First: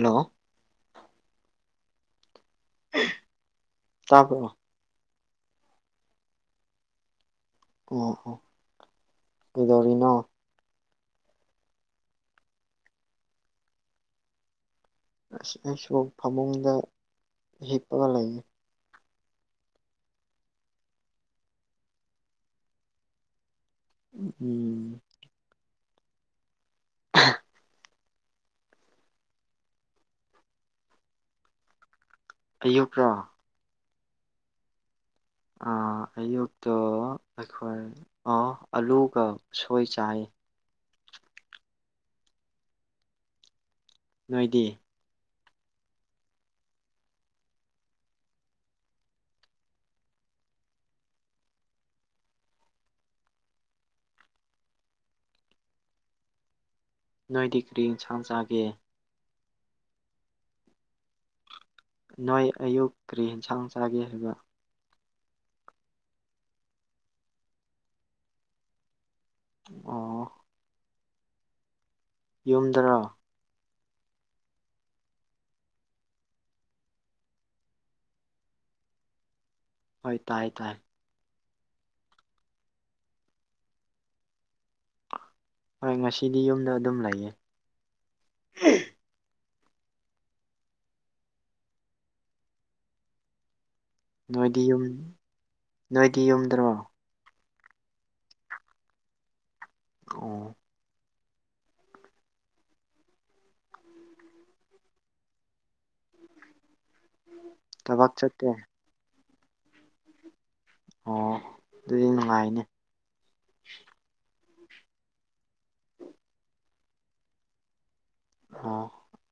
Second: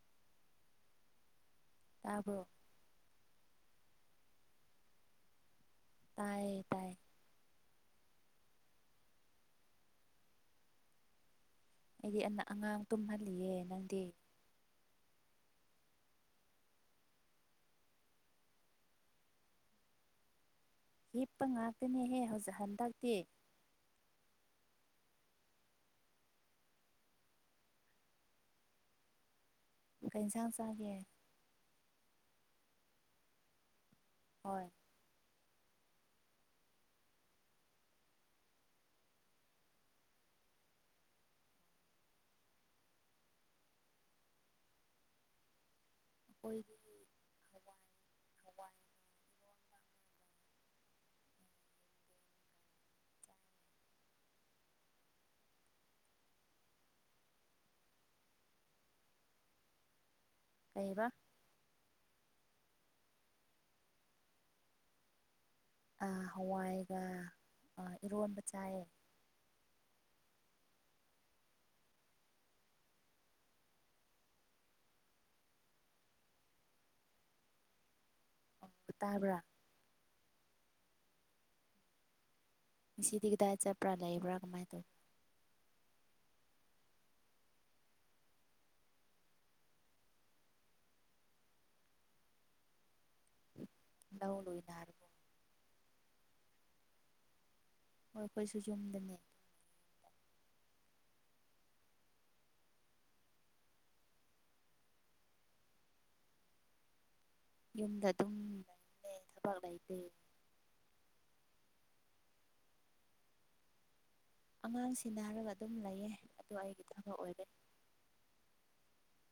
hello ꯇꯥꯕꯔ‌ꯣ ꯇꯥꯄ ꯇꯥꯏꯌꯦ ꯇꯥꯏꯌꯦ ꯑꯣ ꯀꯩꯗꯧꯔꯤꯅꯣ ꯑꯩꯗꯤ ꯑꯉꯥꯡ ꯇꯨꯝꯍꯜꯂꯤꯌꯦ ꯅꯪꯗꯤ ꯑꯁ ꯑꯩꯁꯨ ꯐꯃꯨꯡꯗ ꯍꯤꯞꯄꯒ ꯂꯩꯌꯦ ꯍꯞꯄ ꯉꯥꯛꯇꯅꯦꯍꯦ ꯍꯧꯖꯤꯛ ꯍꯟꯗꯛꯇꯤ ꯎꯝ ꯑ ꯀ ꯏꯟꯁꯥꯡ ꯆꯥꯒꯦ ꯑꯌꯨꯛ꯭ꯔꯣ ꯍꯣꯏ ꯑꯌꯨꯛꯇꯣ ꯑꯩꯈꯣꯏ ꯑꯂꯨꯒ ꯁꯣꯏ ꯆꯥꯏ ꯅꯣꯏꯗꯤ ꯑꯣꯏꯣꯏ ꯅꯣꯏꯗꯤ ꯀꯔꯤ ꯌꯦꯟꯁꯥꯡ ꯆꯥꯒꯦ ꯀꯩꯕ ꯅꯣꯏ ꯑꯌꯨꯛ ꯀꯔꯤ ꯌꯦꯟꯁꯥꯡ ꯆꯥꯒꯦ ꯍꯥꯏꯕ ꯍꯋꯥꯏꯒ ꯏꯔꯣꯟꯕ ꯆꯥꯏꯌꯦ ꯑꯣ ꯌꯨꯝꯗꯅ ꯇꯥꯕ꯭ꯔꯥ ꯍꯣꯏ ꯇꯥꯏ ꯇꯥꯏ ꯁꯤꯗꯤ ꯀꯗꯥꯏ ꯆꯠꯄ꯭ꯔꯥ ꯂꯩꯕ꯭ꯔꯥ ꯀꯃꯥꯏꯅ ꯇꯧ ꯍꯣꯏ ꯉꯁꯤꯗꯤ ꯌꯨꯝꯗ ꯑꯗꯨꯝ ꯂꯩꯌꯦ ꯂꯧ ꯅꯣꯏꯗꯤ ꯌꯨꯝ ꯂꯣꯏꯅꯔꯕꯣ ꯅꯣꯏꯗꯤ ꯌꯨꯝꯗ꯭ꯔꯣ ꯍꯣꯏ ꯑꯩꯈꯣꯏꯁꯨ ꯌꯨꯝꯗꯅꯦ ꯑꯣ ꯌꯨꯝꯗ ꯊꯕꯛ ꯑꯗꯨꯝ ꯆꯠꯇꯦ ꯂꯩꯔꯦ ꯊꯕꯛ ꯂꯩꯇꯦ ꯑꯣ ꯑꯗꯨꯗꯤ ꯅꯨꯡꯉꯥꯏꯅꯦ ꯑꯉꯥꯡ ꯁꯤꯟꯅꯔꯒ ꯑꯗꯨꯝ ꯂꯩꯌꯦ ꯑꯗꯣ ꯑꯩꯒꯤ ꯊꯕꯛ ꯑꯣꯏꯔꯦ ꯑꯣ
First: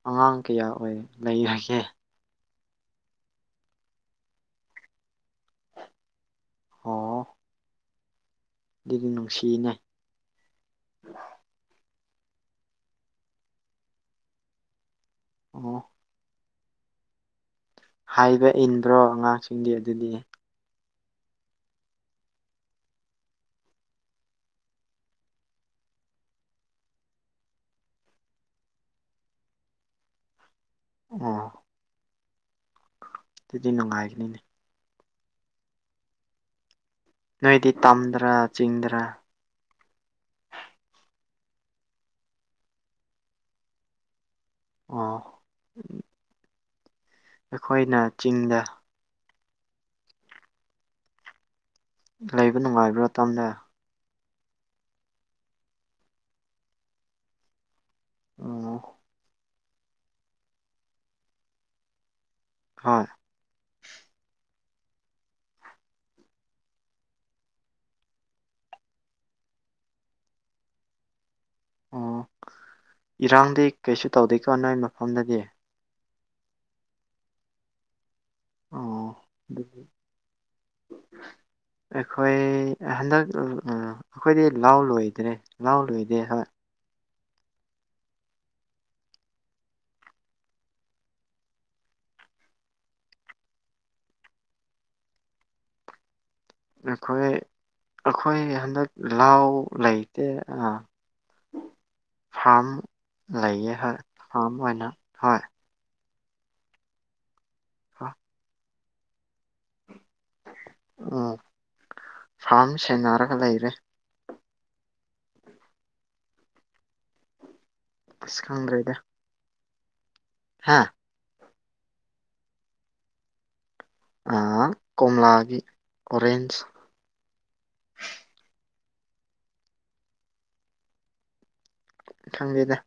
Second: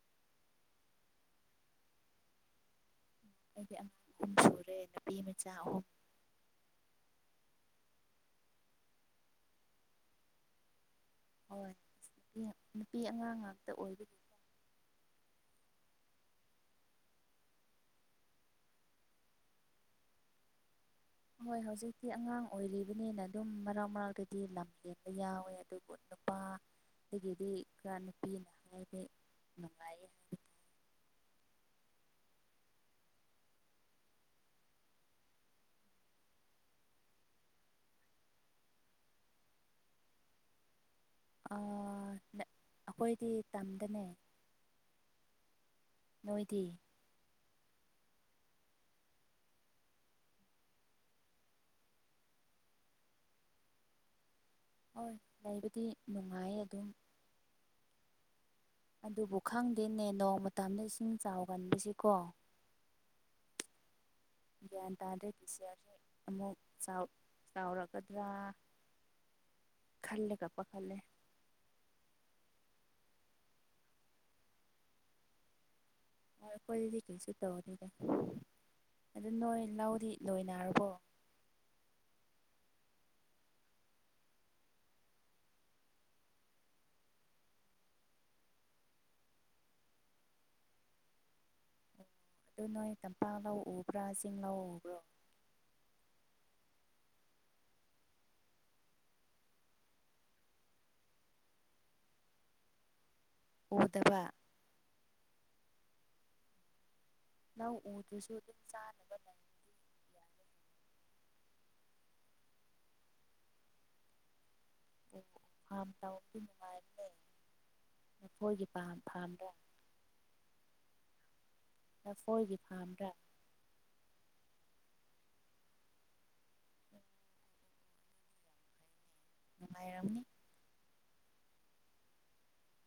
ꯑꯉꯥꯡ ꯀꯌꯥ ꯑꯣꯏ ꯂꯩꯔꯒꯦ ꯑꯩꯗꯤ ꯑꯉꯥꯡ ꯑꯍꯨꯝ ꯁꯨꯔꯦ ꯅꯨꯄꯤ ꯃꯆꯥ ꯑꯍꯨꯝ ꯑꯣ ꯑꯗꯨꯗꯤ ꯅꯨꯡꯁꯤꯌꯦꯅꯦ ꯍꯣꯏ ꯅꯨꯄꯤ ꯑꯉꯥꯡ ꯉꯥꯛꯇ ꯑꯣꯏꯗꯅꯤ ꯑꯣ ꯍꯥꯏꯕ ꯏꯟꯕ꯭ꯔꯣ ꯑꯉꯥꯡꯁꯤꯡꯗꯤ ꯑꯗꯨꯗꯤ ꯍꯣꯏ ꯍꯧꯖꯤꯛꯇꯤ ꯑꯉꯥꯡ ꯑꯣꯏꯔꯤꯕꯅꯤꯅ ꯑꯗꯨꯝ ꯃꯔꯥꯎ ꯃꯔꯥꯛꯗꯗꯤ ꯂꯝ ꯍꯦꯟꯕ ꯌꯥꯎꯋꯦ ꯑꯗꯨꯕꯨ ꯑꯗꯨꯝ [inaudible] ꯑꯗꯒꯤꯗꯤ ꯈꯔ ꯅꯨꯄꯤꯅ ꯍꯥꯏꯁꯦ ꯅꯨꯡꯉꯥꯏꯌꯦ ꯍꯥꯏ ꯑꯣ ꯑꯗꯨꯗꯤ ꯅꯨꯡꯉꯥꯏꯒꯅꯤꯅꯦ ꯅꯣꯏꯗꯤ ꯇꯝꯗꯔꯥ ꯆꯤꯡꯗꯔꯥ ꯑꯩꯈꯣꯏꯗꯤ ꯇꯝꯗꯅꯦ ꯑ ꯅꯣꯏꯗꯤ ꯑꯩꯈꯣꯏꯅ ꯆꯤꯡꯗ ꯂꯩꯕ ꯅꯨꯡꯉꯥꯏꯕ꯭ꯔꯥ ꯇꯝꯗ ꯍꯣꯏ ꯂꯩꯕꯗꯤ ꯅꯨꯡꯉꯥꯏ ꯑꯗꯨꯝ ꯎꯝ ꯑꯗꯨꯕꯨ ꯈꯪꯗꯦꯅꯦ ꯅꯣꯡ ꯃꯇꯝꯗ ꯏꯁꯤꯡ ꯆꯥꯎꯒꯟꯕꯁꯤꯀꯣ ꯍꯣꯏ ꯒ꯭ꯌꯥꯟ ꯇꯗꯦ ꯄꯁꯌꯥꯁꯨꯦ [inaudible] ꯑꯃꯨꯛ ꯆꯥꯎ ꯆꯥꯎꯔꯛꯀꯗ꯭ꯔꯥ ꯈꯜꯂꯒ ꯄꯥꯈꯠꯂꯦ ꯑꯣ ꯏꯔꯥꯡꯗꯤ ꯀꯩꯁꯨ ꯇꯧꯗꯦꯀꯣ ꯅꯣꯏ ꯃꯐꯝꯗꯗꯤ ꯍꯣꯏ ꯑꯩꯈꯣꯏꯗꯤ ꯀꯩꯁꯨ ꯇꯧꯗꯦꯗ ꯑꯣ ꯑꯗꯨ ꯅꯣꯏ ꯑꯗꯨꯗꯤ ꯂꯧꯗꯤ ꯂꯣꯏꯅꯔꯕꯣ ꯑꯩꯈꯣꯏ ꯍꯟꯗꯛ ꯑꯩꯈꯣꯏꯗꯤ ꯂꯥꯎ ꯂꯣꯏꯗ꯭ꯔꯦ ꯂꯥꯎ ꯂꯣꯏꯗꯦ ꯍꯣꯢ ꯑꯗꯨ ꯅꯣꯏ ꯇꯝꯄꯥꯛ ꯂꯧ ꯎꯕ꯭ꯔꯥ ꯆꯤꯡ ꯂꯥ ꯎꯕ꯭ꯔꯥ ꯑꯩꯈꯣꯏ ꯑꯩꯈꯣꯏ ꯍꯟꯗꯛ ꯂꯥꯎ ꯂꯩꯇꯦ ꯐꯥꯔꯝ ꯂꯩꯌꯦ ꯍꯣꯏ ꯎꯗꯕ ꯐꯥꯔꯝ ꯑꯣꯏꯅ ꯍꯣꯏ ꯂꯧ ꯎꯗꯔꯥꯁꯨ ꯑꯗꯨꯝ ꯆꯥꯅꯕ ꯂꯩ ꯎꯝ ꯐꯥꯝ ꯁꯦꯟꯅꯔꯒ ꯂꯩꯔꯦ ꯑꯣ ꯐꯥꯝ ꯇꯧꯕꯗꯤ ꯅꯨꯡꯉꯥꯏꯕꯅꯦ ꯑꯁ ꯅꯈꯣꯏꯒꯤ ꯄꯥꯝ ꯐꯥꯝꯗꯣ ꯍꯥꯥ ꯂꯐꯣꯏꯒꯤ ꯐꯥꯝꯗ ꯑꯥ ꯀꯣꯝꯂꯥꯒꯤ ꯑꯣꯔꯦꯟ ꯅꯨꯡꯉꯥꯏꯔꯝꯅꯤ ꯈꯪꯗꯦꯗ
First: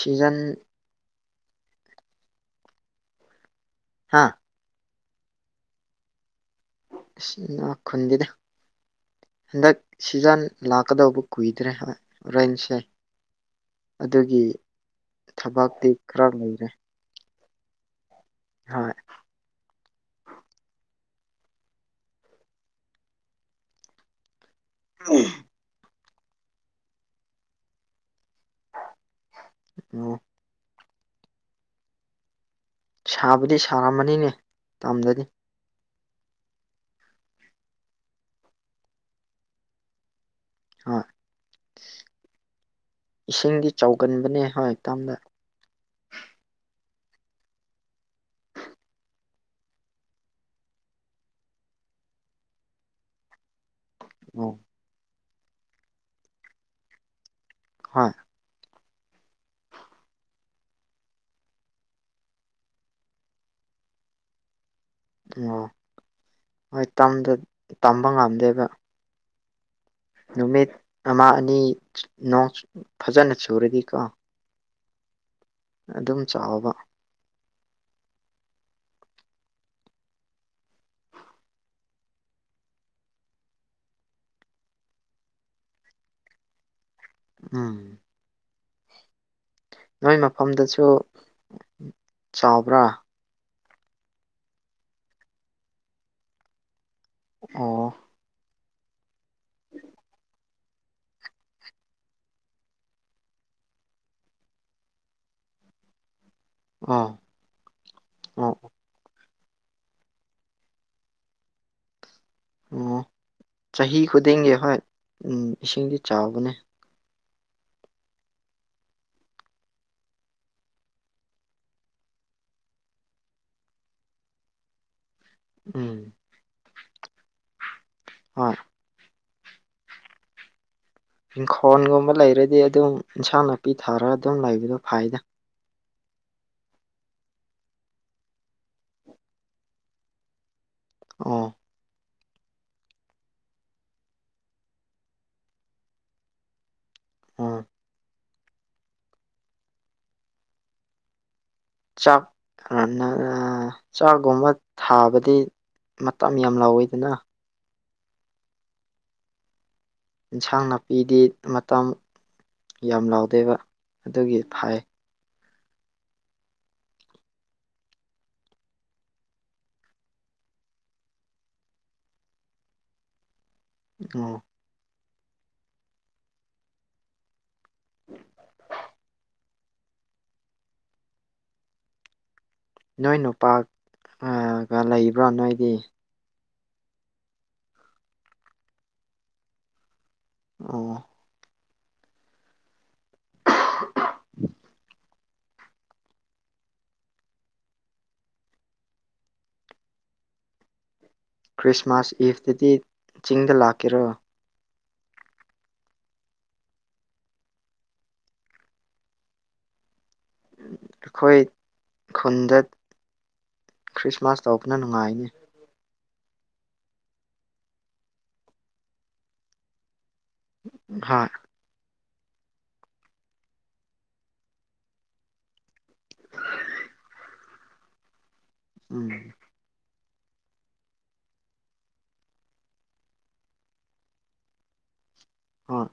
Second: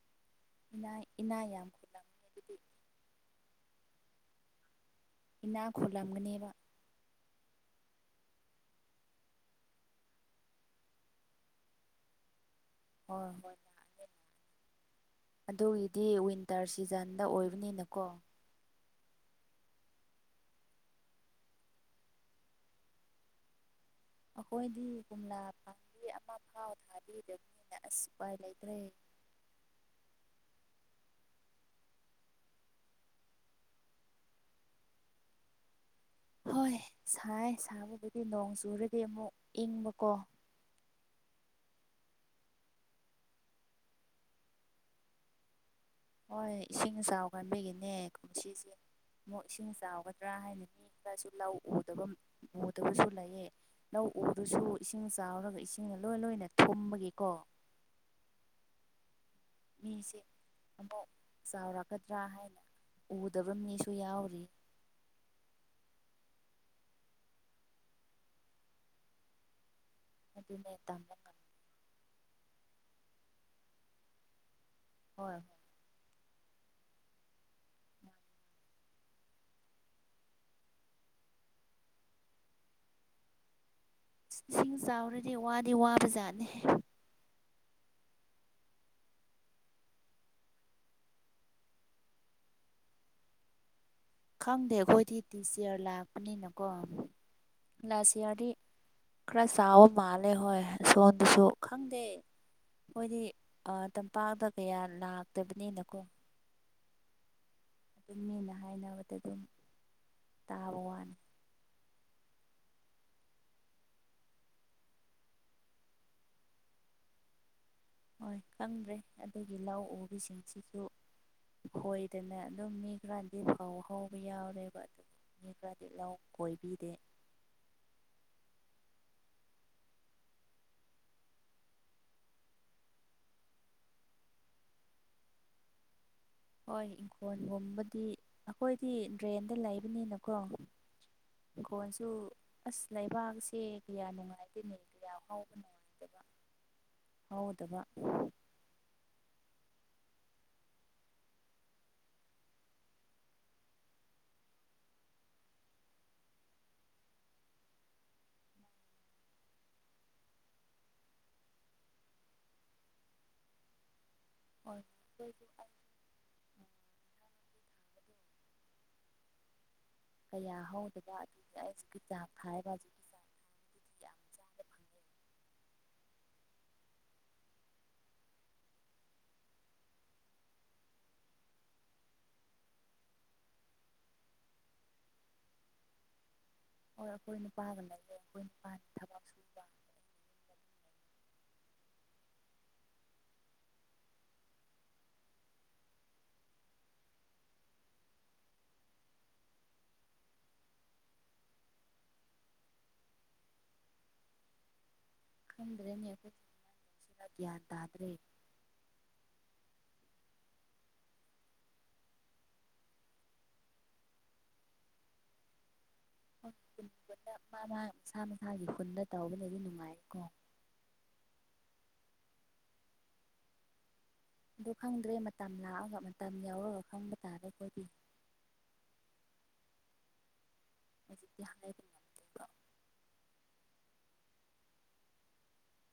ꯁꯤꯆꯥꯟ ꯏꯅꯥ ꯌꯥꯝ ꯌꯥꯝ ꯍꯥꯥ ꯏꯅꯥꯛ ꯈꯣꯜꯂꯝꯒꯅꯦꯕ ꯢꯅꯥꯛ ꯈꯨꯟꯗꯦꯗ ꯍꯟꯗꯛ ꯁꯤꯖꯟ ꯂꯥꯛꯀꯗꯧꯕ ꯀꯨꯏꯗ꯭ꯔꯦ ꯑꯣꯔꯦꯟꯁꯦ ꯍꯣꯏ ꯍꯣꯏ ꯊꯕꯛꯇꯤ ꯑꯗꯨꯒꯤꯗꯤ ꯈꯔ ꯋꯤꯟꯇꯔ ꯂꯩꯔꯦ ꯁꯤꯖꯟꯗ ꯑꯣꯏꯕꯅꯤꯅꯀꯣ ꯀꯣ ꯍꯣꯏ ꯑꯩꯈꯣꯏꯗꯤ ꯀꯣꯝꯂꯥ ꯄꯥꯝꯕꯤ ꯑꯃ ꯐꯥꯎ ꯊꯥꯕꯤꯗꯕꯅꯤꯅ ꯑꯁ ꯎꯄꯥꯏ ꯂꯩꯇ꯭ꯔꯦ ꯑꯣ ꯁꯥꯕꯨꯗꯤ ꯁꯥꯔꯝꯃꯅꯤꯅꯦ ꯇꯝꯗꯗꯤ ꯍꯣꯏ ꯁꯥꯏ ꯁꯥꯕꯕꯨꯗꯤ ꯅꯣꯡ ꯆꯨꯔꯗꯤ ꯑꯃꯨꯛ ꯏꯪꯕꯀꯣ ꯍꯣꯏ ꯏꯁꯤꯡꯗꯤ ꯆꯥꯎꯒꯟꯕꯅꯦ ꯍꯣꯏ ꯇꯝꯗꯣ ꯍꯣꯏ ꯏꯁꯤꯡ ꯏꯆꯥꯎ ꯆꯥꯎꯀꯟꯕꯒꯤꯅꯦ ꯀꯨꯝꯁꯤꯁꯦ ꯑꯃꯨꯛ ꯏꯁꯤꯡ ꯆꯥꯎꯒꯗ꯭ꯔꯥ ꯍꯥꯏꯅ ꯃꯤ ꯈꯔꯁꯨ ꯂꯧ ꯎꯗꯕ ꯎꯗꯕꯁꯨ ꯂꯩꯌꯦ ꯂꯧ ꯑꯣ ꯎꯗ꯭ꯔꯁꯨ ꯏꯁꯤꯡ ꯆꯥꯎꯔꯒ ꯏꯁꯤꯡꯅ ꯂꯣꯏ ꯂꯣꯏꯅ ꯊꯨꯝꯕꯒꯤꯀꯣ ꯍꯣꯏ ꯃꯤꯁꯦ ꯑꯃꯨꯛ ꯆꯥꯎꯔꯛꯀꯗ꯭ꯔꯥ ꯍꯥꯏꯅ ꯎꯗꯕ ꯃꯤꯁꯨ ꯌꯥꯎꯔꯤ ꯑꯣ ꯍꯣꯏ ꯇꯝꯕ ꯉꯝꯗꯦꯕ ꯅꯨꯃꯤꯠ ꯑꯗꯨꯅꯦ ꯑꯃ ꯇꯝꯂꯒ ꯑꯅꯤ ꯅꯣꯡ ꯐꯖꯅ ꯆꯨꯔꯗꯤꯀꯣ ꯍꯣꯏ ꯑꯗꯨꯝ ꯆꯥꯎꯕ ꯏꯁꯤꯡ ꯆꯥꯎꯔꯗꯤ ꯋꯥꯗꯤ ꯋꯥꯕ ꯖꯥꯠꯅꯤ ꯎꯝ ꯅꯣꯏ ꯃꯐꯝꯗꯨꯁꯨ ꯆꯥꯎꯕ꯭ꯔꯥ ꯈꯪꯗꯦ ꯑꯩꯈꯣꯏꯗꯤ ꯇꯤꯆꯌꯔ ꯂꯥꯛꯄꯅꯤꯅꯀꯣ ꯑꯣ ꯌꯥꯔꯗꯤ ꯈꯔ ꯆꯥꯎꯕ ꯃꯥꯜꯂꯦ ꯍꯣꯏ ꯁꯣꯝꯗꯁꯨ ꯈꯪꯗꯦ ꯈꯣꯏꯗꯤ ꯇꯝꯄꯥꯛꯇ ꯀꯌꯥ ꯂꯥꯛꯇꯕꯅꯤꯅꯀꯣ ꯑꯥ ꯑꯗꯨꯝ ꯃꯤꯟꯅ ꯍꯥꯏꯅꯕꯗ ꯑꯗꯨꯝ ꯇꯥꯕ ꯋꯥꯅꯤ ꯑꯣ ꯍꯣꯏ ꯈꯪꯗ꯭ꯔꯦ ꯑꯗꯨꯒꯤ ꯂꯧ ꯎꯕꯤꯁꯤꯡꯁꯤꯁꯨ ꯈꯣꯏꯗꯅ ꯑꯗꯨꯝ ꯃꯤ ꯈꯔꯗꯤ ꯐꯥꯎ ꯍꯧꯕ ꯌꯥꯎꯔꯦꯕ ꯑꯗꯨ ꯃꯤ ꯈꯔꯗꯤ ꯎꯝ ꯂꯧ ꯀꯣꯏꯕꯤꯗꯦ [unintelligible] ꯏꯪꯈꯣꯜꯒꯨꯝꯕ ꯂꯩꯔꯗꯤ ꯑꯗꯨꯝ ꯏꯟꯁꯥꯡ ꯅꯥꯄꯤ ꯊꯥꯔꯒ ꯑꯗꯨꯝ ꯂꯩꯕꯗꯣ ꯐꯥꯏꯗ ꯍꯣꯏ ꯏꯪꯈꯣꯜꯒꯨꯝꯕꯗꯤ ꯑꯩꯈꯣꯏꯗꯤ ꯗ꯭ꯔꯦꯟꯗ ꯂꯩꯕꯅꯤꯅꯀꯣ ꯑꯣ ꯏꯟꯀꯣꯟꯁꯨ ꯑꯁ ꯂꯩꯕꯥꯛꯁꯦ ꯀꯌꯥ ꯅꯨꯡꯉꯥꯏꯇꯦꯅꯤ ꯀꯌꯥ ꯍꯥꯎꯕ ꯅꯨꯡꯉꯥꯏꯇꯕ [inaudible] ꯍꯧꯗꯕꯥ ꯆꯥꯛ ꯆꯥꯛꯒꯨꯝꯕ ꯊꯥꯕꯗꯤ ꯃꯇꯝ ꯌꯥꯝ ꯂꯥꯎꯋꯦꯗꯅ ꯏꯟꯁꯥꯡ ꯅꯥꯄꯤꯗꯤ ꯃꯇꯝ ꯌꯥꯝ ꯂꯥꯎꯗꯦꯕ ꯑꯗꯨꯒꯤ ꯐꯩ [unintelligible] ꯀꯌꯥ ꯍꯧꯗꯕ ꯑꯗꯨꯒꯤ ꯑꯩꯁꯨꯛꯀꯤ ꯆꯥꯡ ꯊꯥꯏꯕ ꯍꯧꯖꯤꯛ ꯑꯣ ꯅꯣꯏ ꯅꯨꯄꯥꯒ ꯂꯩꯕ꯭ꯔꯥ ꯅꯣꯏꯗꯤ ꯍꯣꯏ ꯑꯩꯈꯣꯏ ꯅꯨꯄꯥꯒ ꯂꯩꯔꯦ ꯑꯩꯈꯣꯏ ꯅꯨꯄꯥꯒꯤ ꯊꯕꯛꯁꯨꯨ ꯑꯣ ꯈ꯭ꯔꯤꯁꯃꯥꯁ ꯏꯐꯇꯨꯗꯤ ꯆꯤꯡꯗ ꯂꯥꯛꯀꯦꯔꯣ ꯈꯪꯗ꯭ꯔꯦꯅꯦ ꯑꯩꯈꯣꯏ ꯄꯨꯔ ꯒ꯭ꯌꯥꯟ ꯇꯥꯗ꯭ꯔꯦ ꯑꯩꯈꯣꯏ ꯈꯨꯟꯗ ꯈ꯭ꯔꯤꯁꯃꯥꯁ ꯇꯧꯕꯅ ꯅꯨꯡꯉꯥꯏꯅꯤ ꯈꯨꯟ ꯈꯨꯗ ꯃꯥ ꯃꯥ ꯃꯥ ꯃꯁꯥꯒꯤ ꯈꯨꯟꯗ ꯇꯧꯕꯅꯗꯤ ꯅꯨꯡꯉꯥꯏꯀꯣ ꯍꯣꯏ ꯑꯗꯨ ꯈꯪꯗ꯭ꯔꯦ ꯃꯇꯝ ꯂꯥꯛꯑꯒ ꯃꯇꯝ ꯌꯥꯎꯔꯒ ꯈꯪꯕ ꯇꯥꯔꯦ ꯑꯩꯈꯣꯏꯗꯤ ꯎꯝ ꯍꯧꯖꯤꯛꯇꯤ ꯍꯥꯏ ꯍꯣꯏ